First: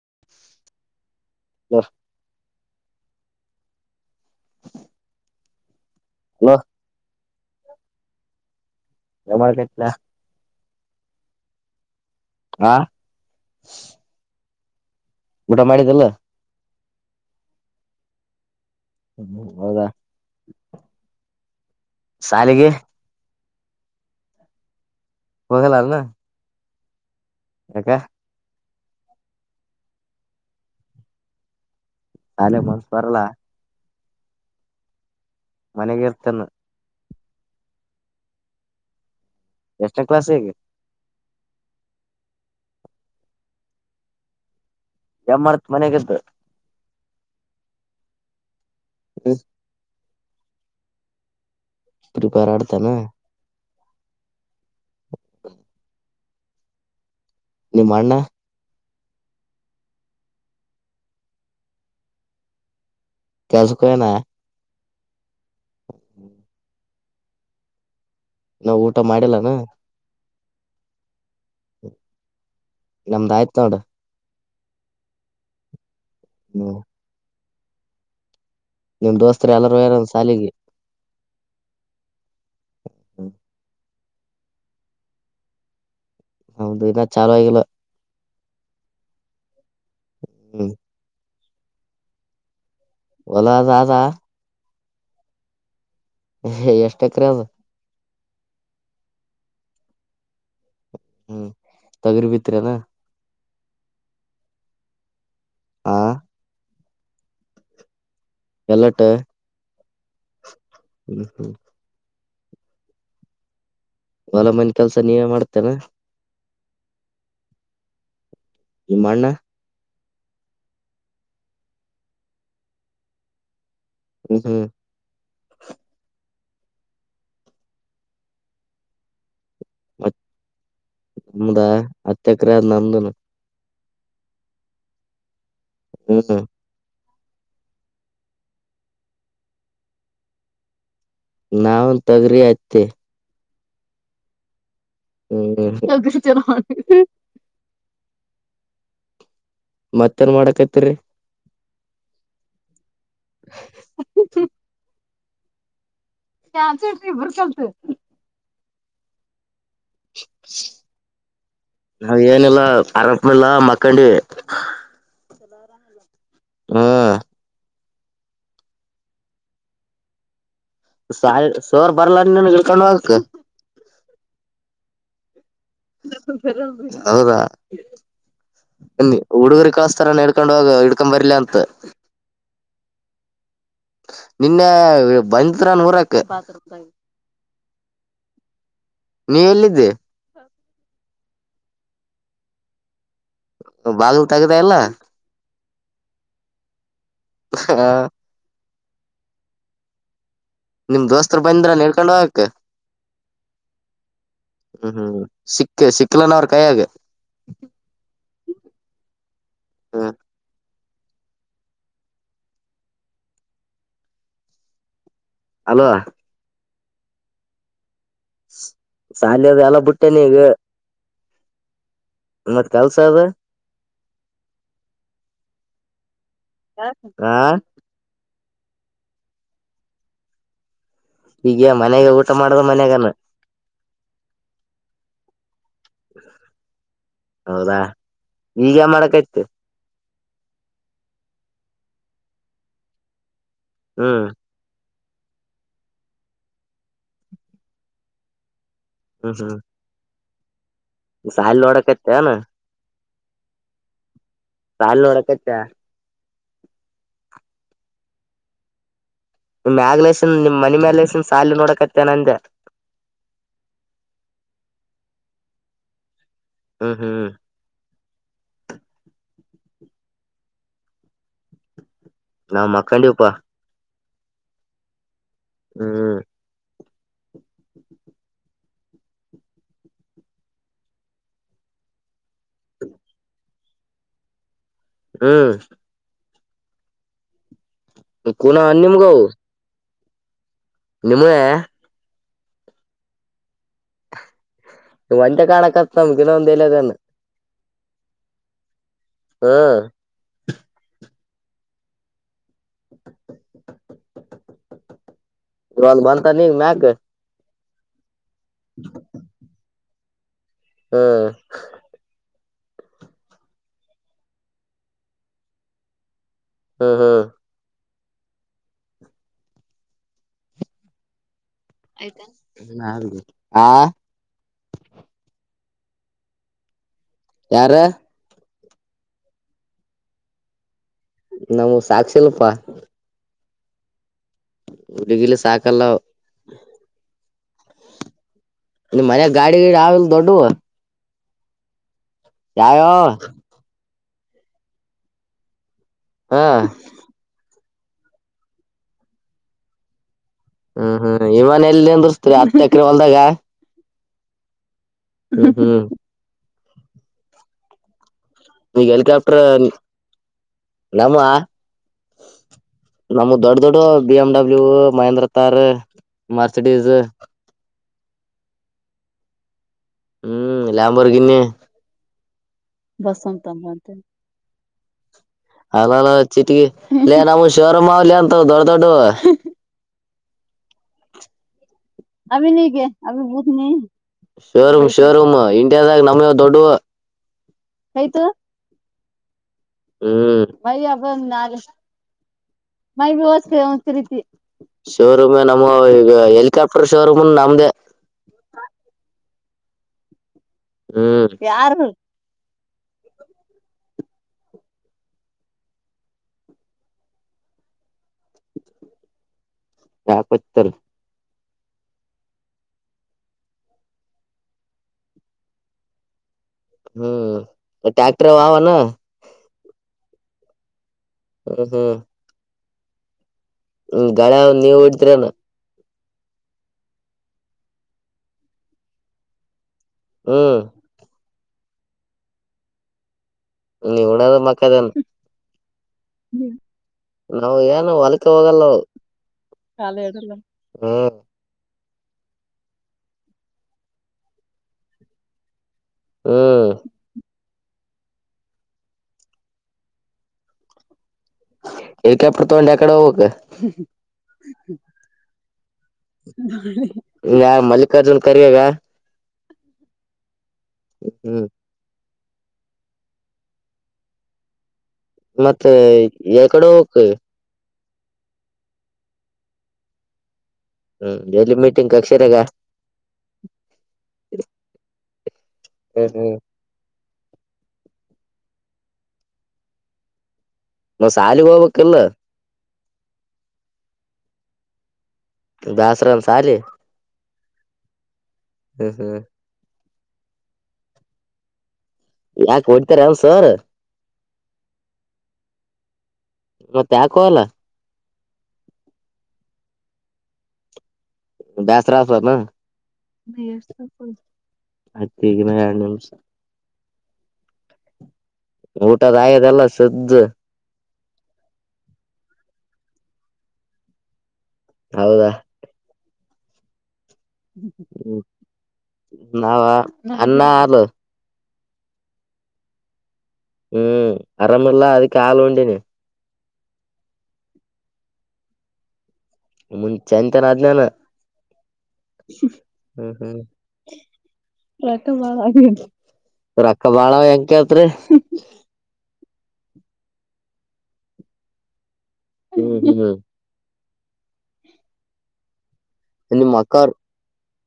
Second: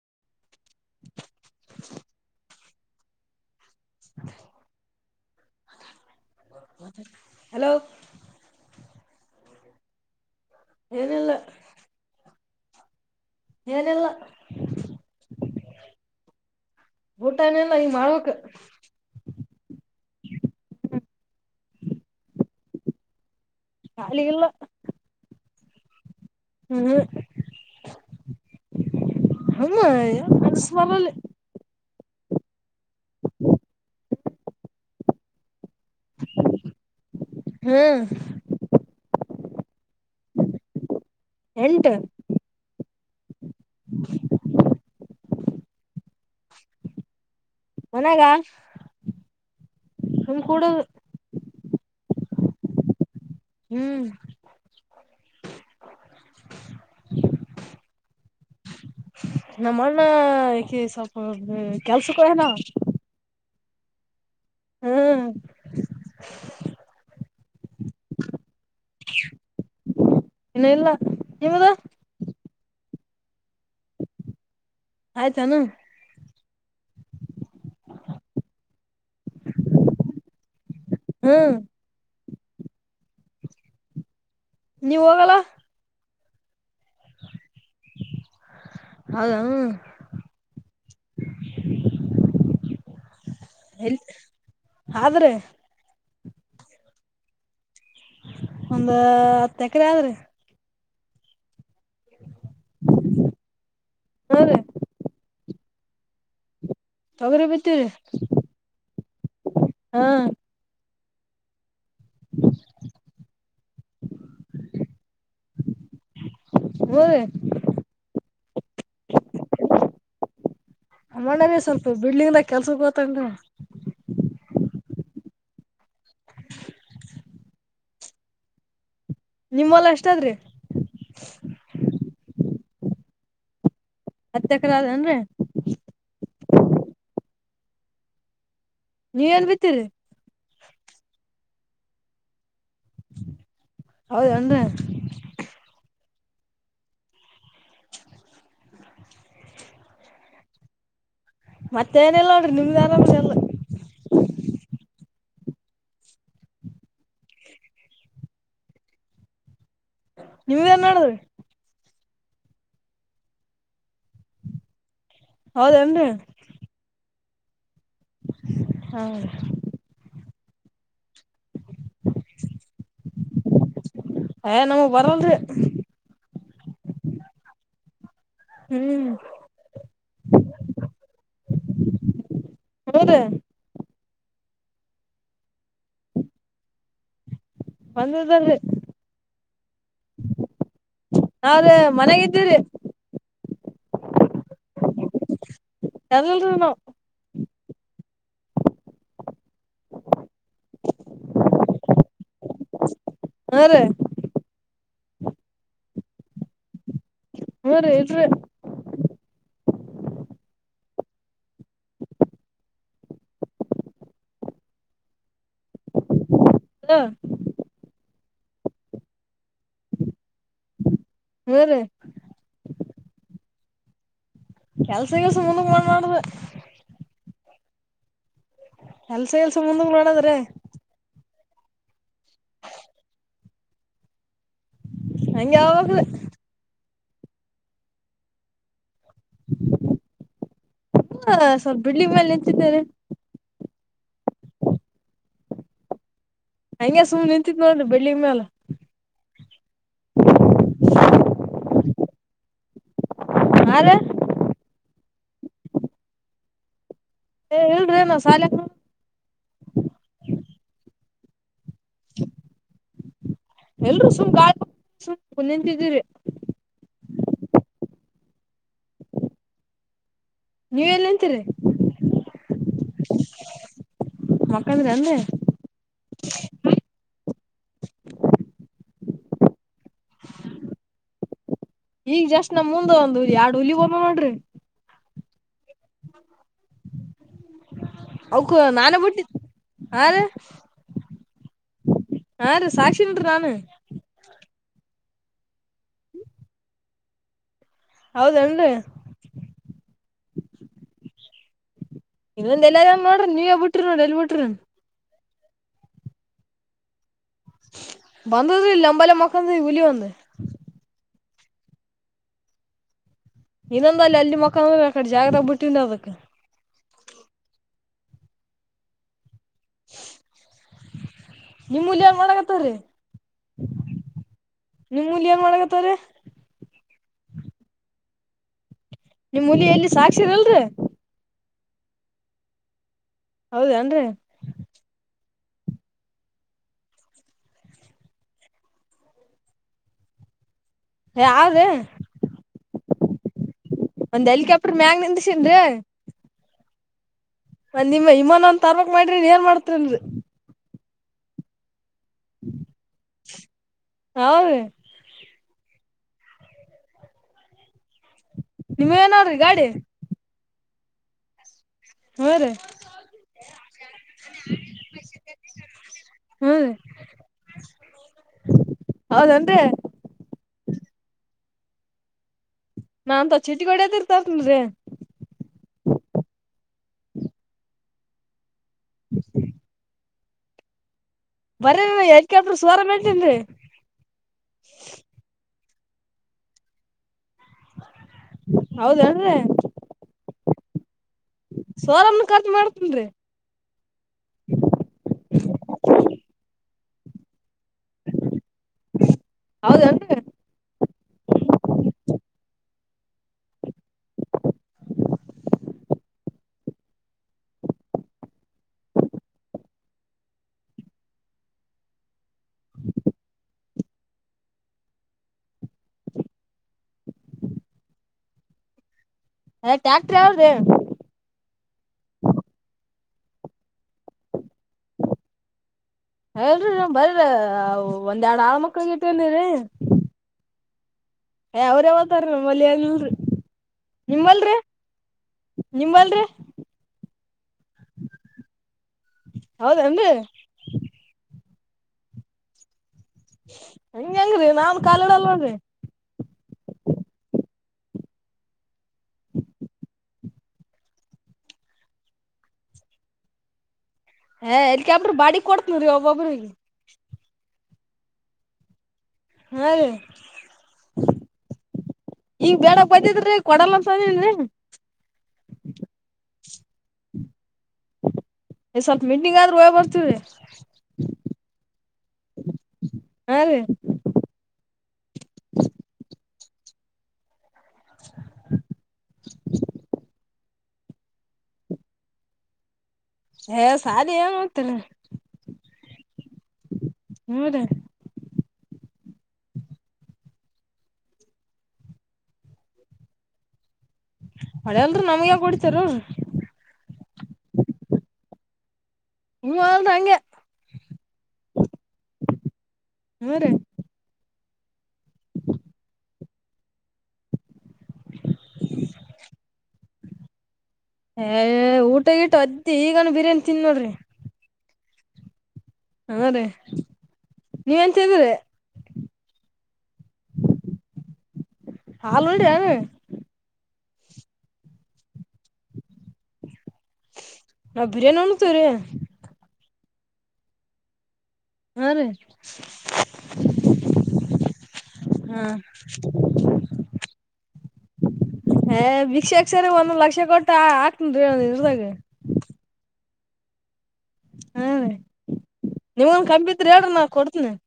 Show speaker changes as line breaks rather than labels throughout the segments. [unintelligible] Hello
hello.
ನಮಳ ಕಟ್ಲ
ಏನಿಲ್ಲ.
ಹಾ.
ಏನಿಲ್ಲಾ.
ಊಟ ಮಾಡಿದೀಲ್ಲ.
ಊಟ ಏನಿಲ್ಲ ಈಗ ಮಾಡಬೇಕು.
ಹ್ಮ ಹೌದಾ ಶಾಲಿಗೆ.
ಶಾಲಿಗಿಲ್ಲ.
ಹೋಗಲ್ಲನ.
ಹ್ಮ್.
ಯಾಕ.
ಸುಮ್ನೆ ಇವತು ಮಿಸ್ ಬರಲ್ಲ.
ಅಲೆ ಮತ ಬರಲ್ಲ. ಮನೆಗ ಇರತೇನು.
ಹ್ಮ್.
ಎಷ್ಟನೇ ಕ್ಲಾಸ್ ಇಗ.
ಎಂಟು.
ಏನ ಮಾಡ್ತಾ ಮನೆಗ ಇದು.
ಮನೆಗ.
[inaudible]
ನಮ್ ಕೂಡದು.
ಫ್ರೀ ಫೈರ್ ಆಡತಿ ಏನು.
ಹ್ಮ್.
[inaudible] ನಿಮ್ಮ ಅಣ್ಣ.
ನಮ್ಮ ಅಣ್ಣ ಈ ಸ್ವಲ್ಪ ಕೆಲಸಕ್ಕ ಹೊಗ್ಯನ ಅವ.
ಕೆಲಸಕ ಹೊಗ್ಯನ.
ಹ್ಮ್.
[inaudible] ಇನ್ನು ಊಟ ಮಾಡಿಲ್ಲ ಏನು.
ಇನ್ನು ಇಲ್ಲ ನಿಮ್ಮದ
ನಮ್ದ ಆಯ್ತ ನೋಡ
ಆಯ್ತಾನು
ಹ ನಿಮ್ ದೋಸ್ತರು ಎಲ್ಲಾರೂ ಯಾರ ಸಾಲಿಗೆ
ಹ್ಮ್
ಹ್ಮ
ನೀವ ಹೋಗಲ್ಲ
ಹೌದು ಇನ್ನ ಚಾಲೂ ಆಗಲ್ಲ
ಹೌದಾ
ಹ
ಎಲ್
ಒಲದಾದಾ
ಆದ್ರೆ
ಎಷ್ಟ ಎಕರೆ ಅದು
ಒಂದ ಹತ್ತು ಎಕರೆ ಆದ್ರಿ
ಹ್ಮ್ ತಗರಿ ಭತ್ರೆನಾ
ಹಾ ರಿ
ಆ
ತೊಗರಿ ಬಿದ್ದೆವ್ರಿ
ಎಲ್ಲಟ
ಹಾ
ಹ್ಮ ಹ್ಮ
ಹ್ಮ
ಹೊಲ ಮನ ಕೆಲ್ಸ ನೀವೇ ಮಾಡ್ತೇನಾ
ಹ
ನಿಮ್ಮಣ್ಣ
ನಮ್ಮನ್ನ ಸ್ವಲ್ಪ ಬಿಡ್ಲಿಂಗದ ಕೆಲ್ಸ ಗೋತ್ತು
ಹ್ಮ್
ನಿಮ್ಮಲ್ಲ ಎಷ್ಟಾದ್ರಿ
ಒಂದ ಹತ್ಯೆಕ್ರಿಯದ ನಮ್ದುನು
ಹತ್ತ ಎಕರ ಏನ್ರೀ
ಹೂ
ನೀವ ಏನ್ ಬಿತ್ತರಿ
ನಾವನ್ ತಗ್ರಿ ಆಯ್ತೆ
ಹೌದನ
ಚನ [unintelligible] ಮತ್ತೇನ್ ಮಾಡಕೈತಿರಿ
ಮತ್ತೆ ಏನಲ್ಲ ನೋಡ್ರಿ ನಿಮ್ದ್ ಆರಾಮ್
[unintelligible] [unintelligible]
ನೀವು ಏನ್ ಮಾಡಡದ್ರಿ
ನಾವ ಏನಿಲ್ಲ ಅರಸಲ್ಲ ಮಕ್ಕಂಡಿ
ಹೌದೇನ್ರಿ
ಹಾ..
ಹೌದು
ಸಾಯಿ ಸೋರ್ ಬರ್ಲಾರ ನೀನ್ ಇಳ್ಕೊಂಡ್ ಹಕ್
ಏ ನಮಗ್ ಬರಲ್ರಿ
ಹೌದಾ..
ಹ್ಮ್
ಹುಡುಗರು ಕಳಸ್ತಾರಾನ ಹಡ್ಕೊಂಡ ಹೋಗ ಹಿಡ್ಕೊ ಬರ್ಲಿ ಅಂತ
ಹ್ಮದ
ನಿನ್ನೆ ಬಂದರ ನೂರಕ
ಒಂದ
ಎಲ್ಲಿದ್ದಿ
ಹಾವ್ರೆ ಮನಾಗ ಇದಿದ್ದೀರಿ
ಬಾಗಲು ತಗದಾ ಎಲ್ಲ
ಯದಲ್ನ
ಹಾ..
ಹ
ನಿಮ್ ದೋಸ್ತರು ಬಂದ್ರ ನಿಳ್ಕೊಂಡ ಹಕ
ಹೂ ರೀ
ಹ್ಮ್ ಹ್ಮ್ ಸಿಕ್ಕ ಸಿಕ್ಕಲಾನ ಅವ್ರ ಕೈಯಾಗ
ಹ್ಮ ರೀ ಇಲರಿ
ಹ್ಮ. ಅಲೋ
ಹಲೋ
ಶಾಲಯದ ಎಲ್ಲ ಬಿಟ್ಟೆ ನೀಗ
ಹ್ಮ ರೀ
ಮ ಕಲ್ಸದ
ಕೆಲ್ಸ ಕೆಲ್ಸ ಮುಂದ ಮಾಡ ಮಾಡ್ದ
ಆ
ಎಲ್ಸ ಎಲ್ಸ ಮುಂದಂಗ ಮಾಡಡದ್ರ
ಈಗ ಮನ್ಯಾಗ ಊಟ ಮಾಡದ ಮನ್ಯಾಗಾನ
ಹಂಗಗೆ ಯಾವಾಗ
ಹೌದಾ ಈಗ ಮಾಡಕಯ್ತು
ಹ ಸ್ವಲ್ಪ ಬಿಡ್ಲಿ ಮೇಲೆ ನಿಂತಿದ್ದಾರೆ
ಹ್ಮ್..
ಹಂಗೆ ಸುಮ್ ನಿಂತಿತ್ ನೋಡ್ರಿ ಬೆಳ್ಳಿ ಮ್ಯಾಲ
ಸಾಯಿಲ್ ನೋಡಕ ಇತೆನ
ಹದ
ಸಾಲೂರ ಕಚ
ಏ ಹೇಳ್ರಿ ನ ಶಾಲ
ನಿಮ್ಮ್್ಯಾಗಲೆನ್ ನಿಮ್ ಮನೆ ಮ್ಯಾಲಲೆ ಹೆಸನ್ ಸಾಲ ನೋಡಕತ್ತೇನ ಅಂದ
ಎಲ್ರುೂ ಸುಮ್ ನಿತಿದ್ದೀರಿ
ಹ್ಮ್
ನೀವ ಎಲ್ಲಂತೀರಿ
ನಾವು ಮಕ್ಕಂಡಿಪ್ಪಾ
ಮಕ್ಕಳಿದೆ ಅಲ್ಲೆ
ಹ್ಮ್
ಈಗ್ ಜಸ್ಟ್ ನಮ್ ಮುಂದೆ ಒಂದುಎರಡು ಹುಲಿ ಹಮ್ಮ ಮಾಡ್ರಿ
ಹ್ಮ್ ಕೂನ
ಅಕ್ಕ ನಾನೇ
ನಿಮ್ಗವು
ಬಿುಟ್ಟಿದ್ದ ಹ ರ
ನಿಮೇ
ಹಾ ರೀ ಸಾಕ್ಷಿನ್ರಿ ನಾನ್
ಮಂದ ಕಣಕ್ಕತ್ತ ಮಗನ ಎಂದೇಲ
ಹೌದನ್ರಿ
ಹ್ಮ್
ಇ ಒಂದ ಎಲ್ಲಾ ನೋಡ್ರ ನೀವೇ ಬಿರಿ ನೋ ಎಲ್ಲಿ ಬಿಟ್ರಿ
ಲ್ ಬಂದಂತ ನೀ ಮಕ
ಬಂದ ಇ ನಂಬಲ್ಲ ಮಕ್ಕಂದ ಹಲಿ ಬಂದ
ಹ್ಮ
ಇನ್ನೊಂದ ಅಲ್ಲಿ ಅಲ್ಲಿ ಮಕ್ಕಳಂದ್ರೆ ಆ ಕಡೆ ಜಾಗದಾಗ ಬಿಟ್ಟಿಂದ ಅದಕ್
ಹ್ಮ ಹ್ಮ
ನಿಮ್ಮಲ್ಲಿಂಗ ಒಳಗತ್ತವ್ರೀ
ಹ್ಮ್ ಆ
ನಿಮ್ಮಲ್ ಹಂಗ ಒಳಗತ್ತ [unintelligible]
ಯಾರ
ನಿಮ್ಮ್ ಹುಲಿ ಎಲ್ಲಿ ಸಾಕ್ಷಿರಲ್ರರಿ
ನಮ್ ಸಾಕ್ ಶಲ್ಪ
ಹೌದನ್ರಿ
ಉಡುಗಿಲ್ಲ ಸಾಕಲ್ಲ ಮರ ಗಾಡಿ ಗಡಿ ಆಲು ದೊಡ್ಡು
ಯಾವದ
ಯಾಯ
ಒಂದ್ ಹೆಲಿಕಾಪ್ಟರ್ ಮ್ಯಾಗ ನಿಂದಸನ್ ರೇ
ಹಾ
ನಿಮ್ಮ ಇಮಾನ ಒಂದ ತರ್ಬಕ್ ಮಾಡ್ರಿ ನೀನ್ ಏನ್ ಮಾಡ್ತರಿಲ್ರಿ
ಹ್ಮ್ ಹ್ಮ್ ಇಮನ ಎಲ್ಲಿ ಅಂದರ್ಸ್ತರಿ ಹತ್ ಎಕರೆ ಹೊಲ್ದಾಗ
ಹೌದ
ಹ್ಮ ಹ್ಮ್ ಈಗ
ನಿಮ್ವೇನವ್ರಿ
ಹೆಲಿಕಾಪ್ಟರ್
ಗಾಡಿ
ನಮ್ಮ
ಹ ರೀ
ನಮ ದೊಡ್ ದೊಡ್ಡ B M W Mahindra Thar Mercedes
ಹೌದೇನ್ರೀ
ಹ್ಮ್ ಲಯಂಬರ್ಗಿನ್ನಿ
ನಾಂತ ಚೀಟಿ ಹೊಡ್ಯದ ಇರ್ತತ್ನ್
ಅಲ ಅಲ ಚಿಟಕಿ ಇಲ್ಲನ್ಮಶೋರೂಮ್ ಆಲಿ ಅಂತ ದೊಡ್ಡ ದೊಡ್ಡ
ಬರೀ
[unintelligible]
ಹೆಲಿಕಾಪ್ಟರ್ ಸೋರ ಮೇತನ್ರಿ
ದಾಗ ನಮಗೆ ದೊಡ್ಡ ಆಯ್ತು
ಹೌದನ್ ರೀ
ಮರಿ ಅಬ ನಾಳೆ
ಸೋರಮ್ನ ಖರ್ಚು ಮಾಡ್ತನ್ರಿ
[unintelligible] ಪ್ರಫಷೋರೂಮ ನಮದ
ಹೌದನ್ರಿ
ಹ ಯಾರದು ಕ ಪತ್ತರ್ ಹ್ಮ್ ಟ್ಯಾಕ್ಟರ್ ಅವನ
ಅ ಟ್ಯಾಕ್ಟ್ರವರ್ ರ
ಹ್ಮ್ ಹ್ಮ್ ಹ್ಮ ಗಳ ನೀವ್ ಇಡ್ತರನ
ಹೇಳರಿ ನ ಬರ್ರ ಒಂದ ಎರಡ್ ಆರ್ ಮಕ್ಳಗ ಇಟ್ಟಲ್ರಿ
ಹ್ಮ
ಅವ್ರೇ ತಾರ ನ ಮಲ್ಯನೂ್ರ
ನೀವುನದ ಮಕ್ಕದನು
ನಿಮ್ಮಲ್ರಿ
ನಾವ್ ಏನು ಹೊಲ್ಕ್ಕೆ ಹೋಗಲ್ಲ ಕಾಲ
ಹೌದೇನ್ರಿ
ಇಡಲ್ಲ
ಹಂಗಗೆ ಹೆಂಗ್ರೀ ನಾನ್ ಕಾಲಡ ಅಲ್ಡ್ರಿ
ಹ್ಮ ಹೆಲಿಕಾಪ್ಟರ್ ತ ಒಂಡ ಯಕಡೆ ಎಕ್ಕಡೆ ಹೋಗ್ಬೇಕು
ಹ ಎಲ್ಕಬ್ಬ್ರ ಬಾಡಿ ಕೊಡತ ನ್ರೀ ಒಬ್ಬೊಬ್ರ
ಇ ಮಲ್ಲಿಕಾರ್ಜುನ್ ಕರಿಯಾಗ
ಹಾ
ಹ್ಮ್
ಈಂಗ ಬೇಡಪ್ಪತಿದ್ರೀ ಕೊಡಲ್ಲಸನ್ರಿ
ಮತ್ತೆ ಯ ಕಡೆ ಹೋಗಕ್
ಸ್ವಲ್ಪ ಮೀಟಿಂಗ್ ಆದ್ರೂ ಹೋಗ ಬರ್ತೀವರಿ
ಹ್ಮ್ ಎಲ್ಲಿ ಮೀಟಿಂಗ್ ಅಕ್ಷರಗ
ಹಾ ರೀ
ಹ್ಮ ಹ್ಮ
[inaudible]
ಸಾಲಿಗೆ ಹೋಬಕಿಲ್ಲ
ಯ ಸಾಲಿಗೆ ಏನ್ ಹೋಗೇತಿ
ಬೇಸರನ್ ಸಾಲಿ
ಹೌದಾ
ಹ್ಮ್ ಹ್ಮ್ ಯಾಕ ಹೊಡ್ತಾರ ಸರ್
ಹಳೆದ್ರ ನಮ್ಗೆ ಯಾಕ್ ಹೊಡಿತ್ಯರ ಅವರ
ಇವತ್ತು ಯಾಕೋಲ
ಹ ಆಳದಾಂಗ
ಬೇಸರತನ
ಹ್ಞೂ ರೀ
ಅತ್ತ ಈಗಿನ ನಿಮಷ ಊಟದ ಆಗ್ಯದಲ್ಲ. ಸ್ಜ
ಊಟಗಿಟ್ಟ ಅದ್ದಿ ಈಗಾನ ಬಿರಿಯಾನಿ ತಿನ್ ನೋಡ್ರಿ
ಹೌದಾ
ಹಾ ರೀ ನೀವ ಎಂತ ಇದ್ರಿ
ನಾವ ಅನ್ನ ಹಾಲ
ಹಾಲ್ ಒಡಿ ಅವ
ಹ್ಮ್ ಅರಮಲ್ಲಾ ಅದಕ್ಕೆ ಹಾಲು ಉಂಡಿನಿ
ನಾವ್ ಬಿರಿಯಾನಿ ಉಣಗ್ತೇವ್ರೀ
ಮ ಚೈನಂತ ಅದೇನ
ಹಾ ರೀ
ಹ್ಮ ಹ್ಮ್ ರ
ಹಾ
ಬಾಳ ರೊಕ್ಕ ಬಾಳ ಎಂಕತ್ರಿ
ಹ ಭಿಕ್ಷೆಕ್ ಸರಿ ಒಂದೊಂದ್ ಲಕ್ಷ ಕೊಟ್ಟ ಹಾಕ್ತಾನಾರಿ ಇರ್ದಾಗ
ಹ್ಮ್ ಹ್ಮ್ ಹ್ಮ್
ಹಾ ರ ನೀವನ್ ಕಂತ್
ನಿಮ್
ಬಿಡ್ತಳ ರೀ ನಾ ಕೊಡ್ತನರೀ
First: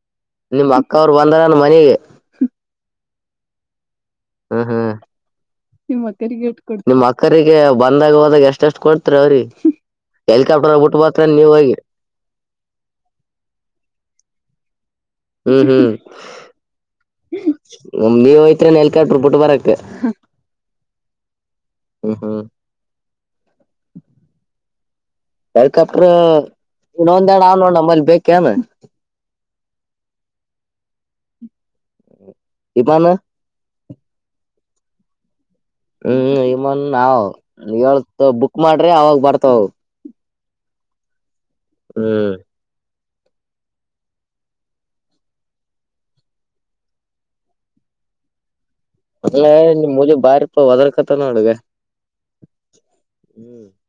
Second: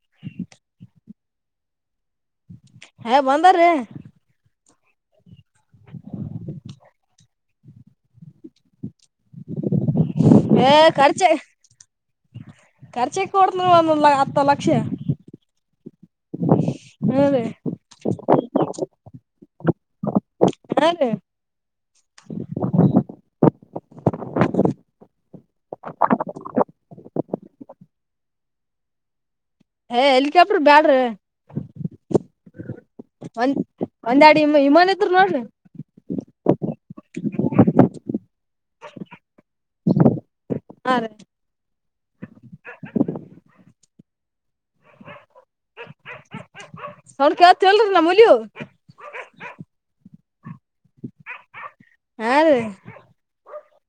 ಅವರು ಬಂದರ ನ್ ಮನಿಗೆ
ಹೇ ಬಂದಾರೀ
ಹ್ಮ್ ಹ್ಮ್ ನಿಮ್ಮ್ ಅಕ್ಕರಿಗೆ ಬಂದಾಗ ಹೋದಾಗ ಎ ಎಷ್ಟಷ್ಟು ಕೊಡ್ತರ ಅವ್ರೀ ಹೆಲಿಕಾಪ್ಟರ್ ಬಿಟ್ಟಬತ್ರ ನೀವ ಹೋಗಿ
ಖರ್ಚಗೆ ಕೊಡ್ತನ ಒಂದ ಹತ್ತು ಲಕ್ಷ
ಹ್ಮ್
ಹಾ ರೀ
ಹ್ಮ್ ನೀವ ಹಯತ್ ನೆಲ್ ಕಟರು ಬಿಟ್ಟು ಬರಕ್ಕೆ
ಹಾ ರೀ
ಹ ಹಾ
[inaudible]
ಹೇಲಿಕ್ಯಾಪ್ಟರ್ ಇನೊಂದೆಡ ಅದ್ ನೋಡ ನಮ್ಮಲ್ಲಿ ಬೇಕನ
ಏ ಹೆಲಿಕಾಪ್ಟರ್ ಬ್ಯಾಡ್ರಿ
ವಿಮಾನ
ಒಂದ ಒಂದ್ಡ ಇಮನ್ ಇದರು ನೋಡ್ರಿ
ಹ್ಮ್ ಇಮನ್ ನಾವ ಹೇಳ್ತ ಬುಕ್ ಮಾಡ್ರಿ ಅವಾಗ ಬರ್ತಾವ
ಹಾ ರ
ಹ್ಮ್
ನಡ್ ಕತ್ ಹೇಳ್ರ ನ ಮುಲಯು
ಅ ಮುಜೆ ಬಾರಿಪ್ಪ ವದಲ್ಕತ ನ ಅಡಡುಗ
ಹಾ ರೀ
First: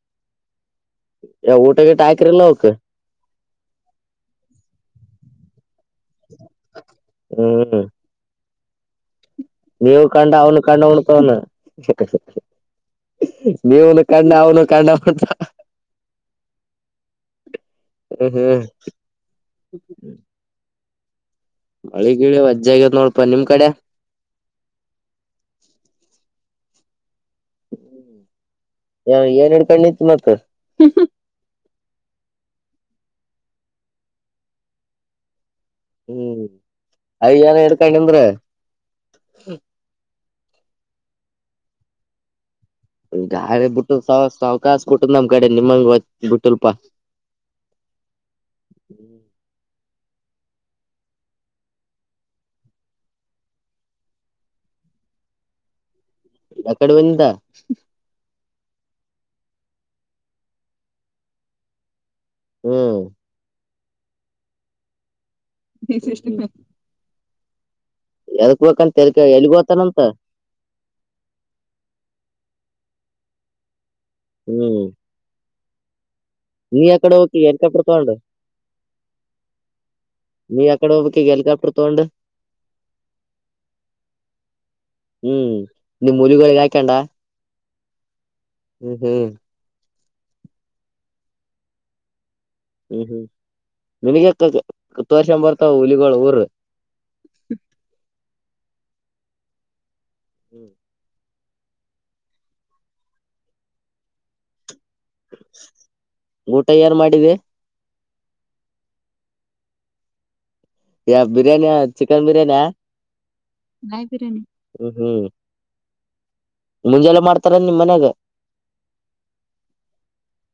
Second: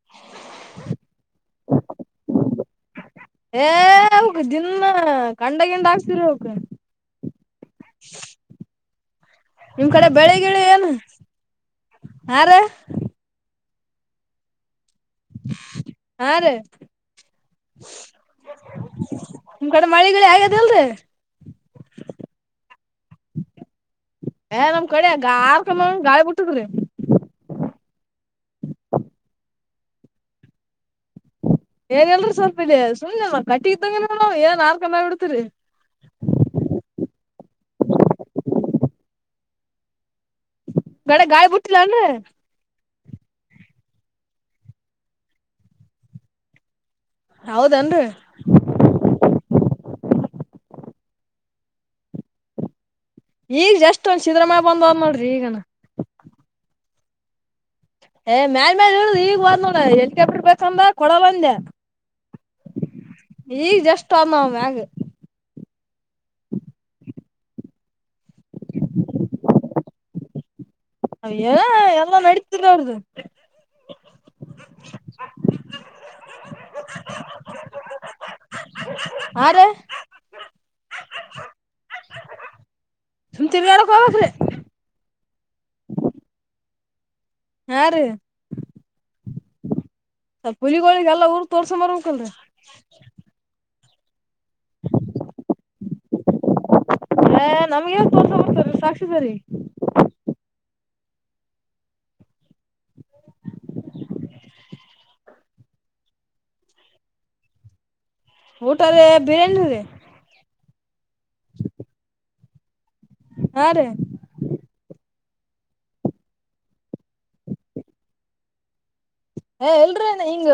[unintelligible]
ಯ ಊಟ ಗಿಟ ಹಾಕಿರಿಲ್ಲ ಅವಕ್
ಏ ಅವಕ ದಿನ್ ಕಂಡಗಿಂಡ ಹಾಕ್ಸ್ತಿರಿ ಅವಕ
ಹ್ಮ್
ನಿಮ್
ನೀವು
ಕಡೆ
ಕಂಡ
ಬೆಳಿ ಗಿಳಿ
ಅವನು ಕಂಡ
ಏನು
ಅವನು ತ
ಹಾ ರೀ
ನೀವನು ಕಣ್ಣ ಅವನು ಕಣ್ಣ
ಹಾ ರೀ
ಹ್ಮ್ ಹ್ಮ್
ನಿಮ್ ಕಡೆ ಮಳೆಗಡೆ ಆಗ್ಯದ ಅಲ್ರಿೀ
ಮಳಿಗಿಳ ಅಜ್ಜ ಆಗ್ಯದ ನೋಡಪ ನಿಮ್ ಕಡೆ
ಏ ನಮ್ ಕಡೆ ಗಾರ್ ಕಮ್ಮ ಗಾಳಿ ಬಿಟ್ಟತ್್ರೀ
ಎರ ಎಡು ಕಣ ಇತ್ತು ಮತ್ತ
ಏನ್ ಎಲ್ರರಿ ಸ್ವಲ್ಪ ಇ ಸು್ನೆ ಕಟ್ಟಿ ಇದ್ದಂಗ ಏನ್ ಆಾರ್ ಕಮ್ಮಿ ಬಿಡ್ತರಿ
ಹ್ಮ್ ಅಯ್ಯಏನ ಹಡ್ಕಂದ್ರೆ
ಗಡೆ ಗಾಯ ಬಿುಟ್ಟಿಲ್ಲ ಅನ್್ರ
ಈ ಗಾರಿ ಬಿಟ್ಟು ಅವಕಾಶ ಕೊಟ್ಟದ ನಮ್ ಕಡೆ ನಿಮ್ಮಂಗ ಬಿಟ್ಟಲ್ಪಾ
ಹೌದೇನ್ರಿ ಈಗ ಜಷ್ಟಟ್ ಒಂದ್ ಶಿದ್ರಮಯ ಬಂದ್ ಅದ್ ನೋಡ್ರಿ ಈಗನ
ಯ ಕಡೆ ಬಂದಿಂದ
ಏ ಮ್ಯಾಲಲ್ ಮೇಾಲ ಹೇಳ ಈಗ ಬಂದ ನೋಡ ಎಕ ಬಿಡ್ಬೇಕಂದ್ರ ಕೊಡ ಬಂದೆ
ಹ್ಮ್
ಈಗ ಜಷ್ಟು ಅಮ ಮ್ಯಾಗ
ಜಯ ಶ ಶಕ [unintelligible] ಎದಕ್ ಬಂತ ಎಕ ಎಲ್ಗತಾನಂತ
ಅವ ಏನ ಎಲ್ಲ ನಡತರ ಅವ್ರ್ದ
ಹ್ಮ್ ನೀ ಅ ಕಡೆ ನೋಕಿ ಎನಕ್ಕೆಪಡ್ ತೊಂಡ
ಹಾ ರೀ
ನೀ ಅಕಡೆ ಹಬಗ ಹೆಲಿಕಾಪ್ಟರ್ ತೋೊಂಡ
ನಿ ತಿರಿಗಡ ಕ ಬಸ್ರ [unintelligible]
ಹ್ಮ್ ಇ ಮುಲಗಿ ಆಾಯ್ಕೊಂಡ
ಹಾ ರೀ
ಹ್ಮ್ ಹ್ಮ್
ಸ ಪುಲಿಗಳಳಿಗೆ ಎಲ್ಲಾ ಊರ್ ತೋರ್ಸ ಮರ್ಕ್ಕಲ್
ಹ್ಮ್ ಹ್ಮ್ ನಿನಗೆ ತ್ತು ವರ್ಷ ಬರ್ತಾವ ಉಲಗಳು ಊರು
ಬರಿ
ಹ್ಮ್ ಊಟ ಯಾರು ಮಾಡಿದೆ
ಊಟದೇ ಬಿರಯಾನಿ ರೀ
ಯ ಬಿರಯಾನಿ ಚಿಕನ್ ಬಿರ್ಯಾನಿ
ಹಾ ರೀ
ಹ್ಮ ಮುಂಜೆಲ್ಲ ಮಾಡ್ತಾರ ನಿಮ್ಮ ಮನ್ಯಾಗ
ಹ ಎಲ್ರ ಹಿಂಗ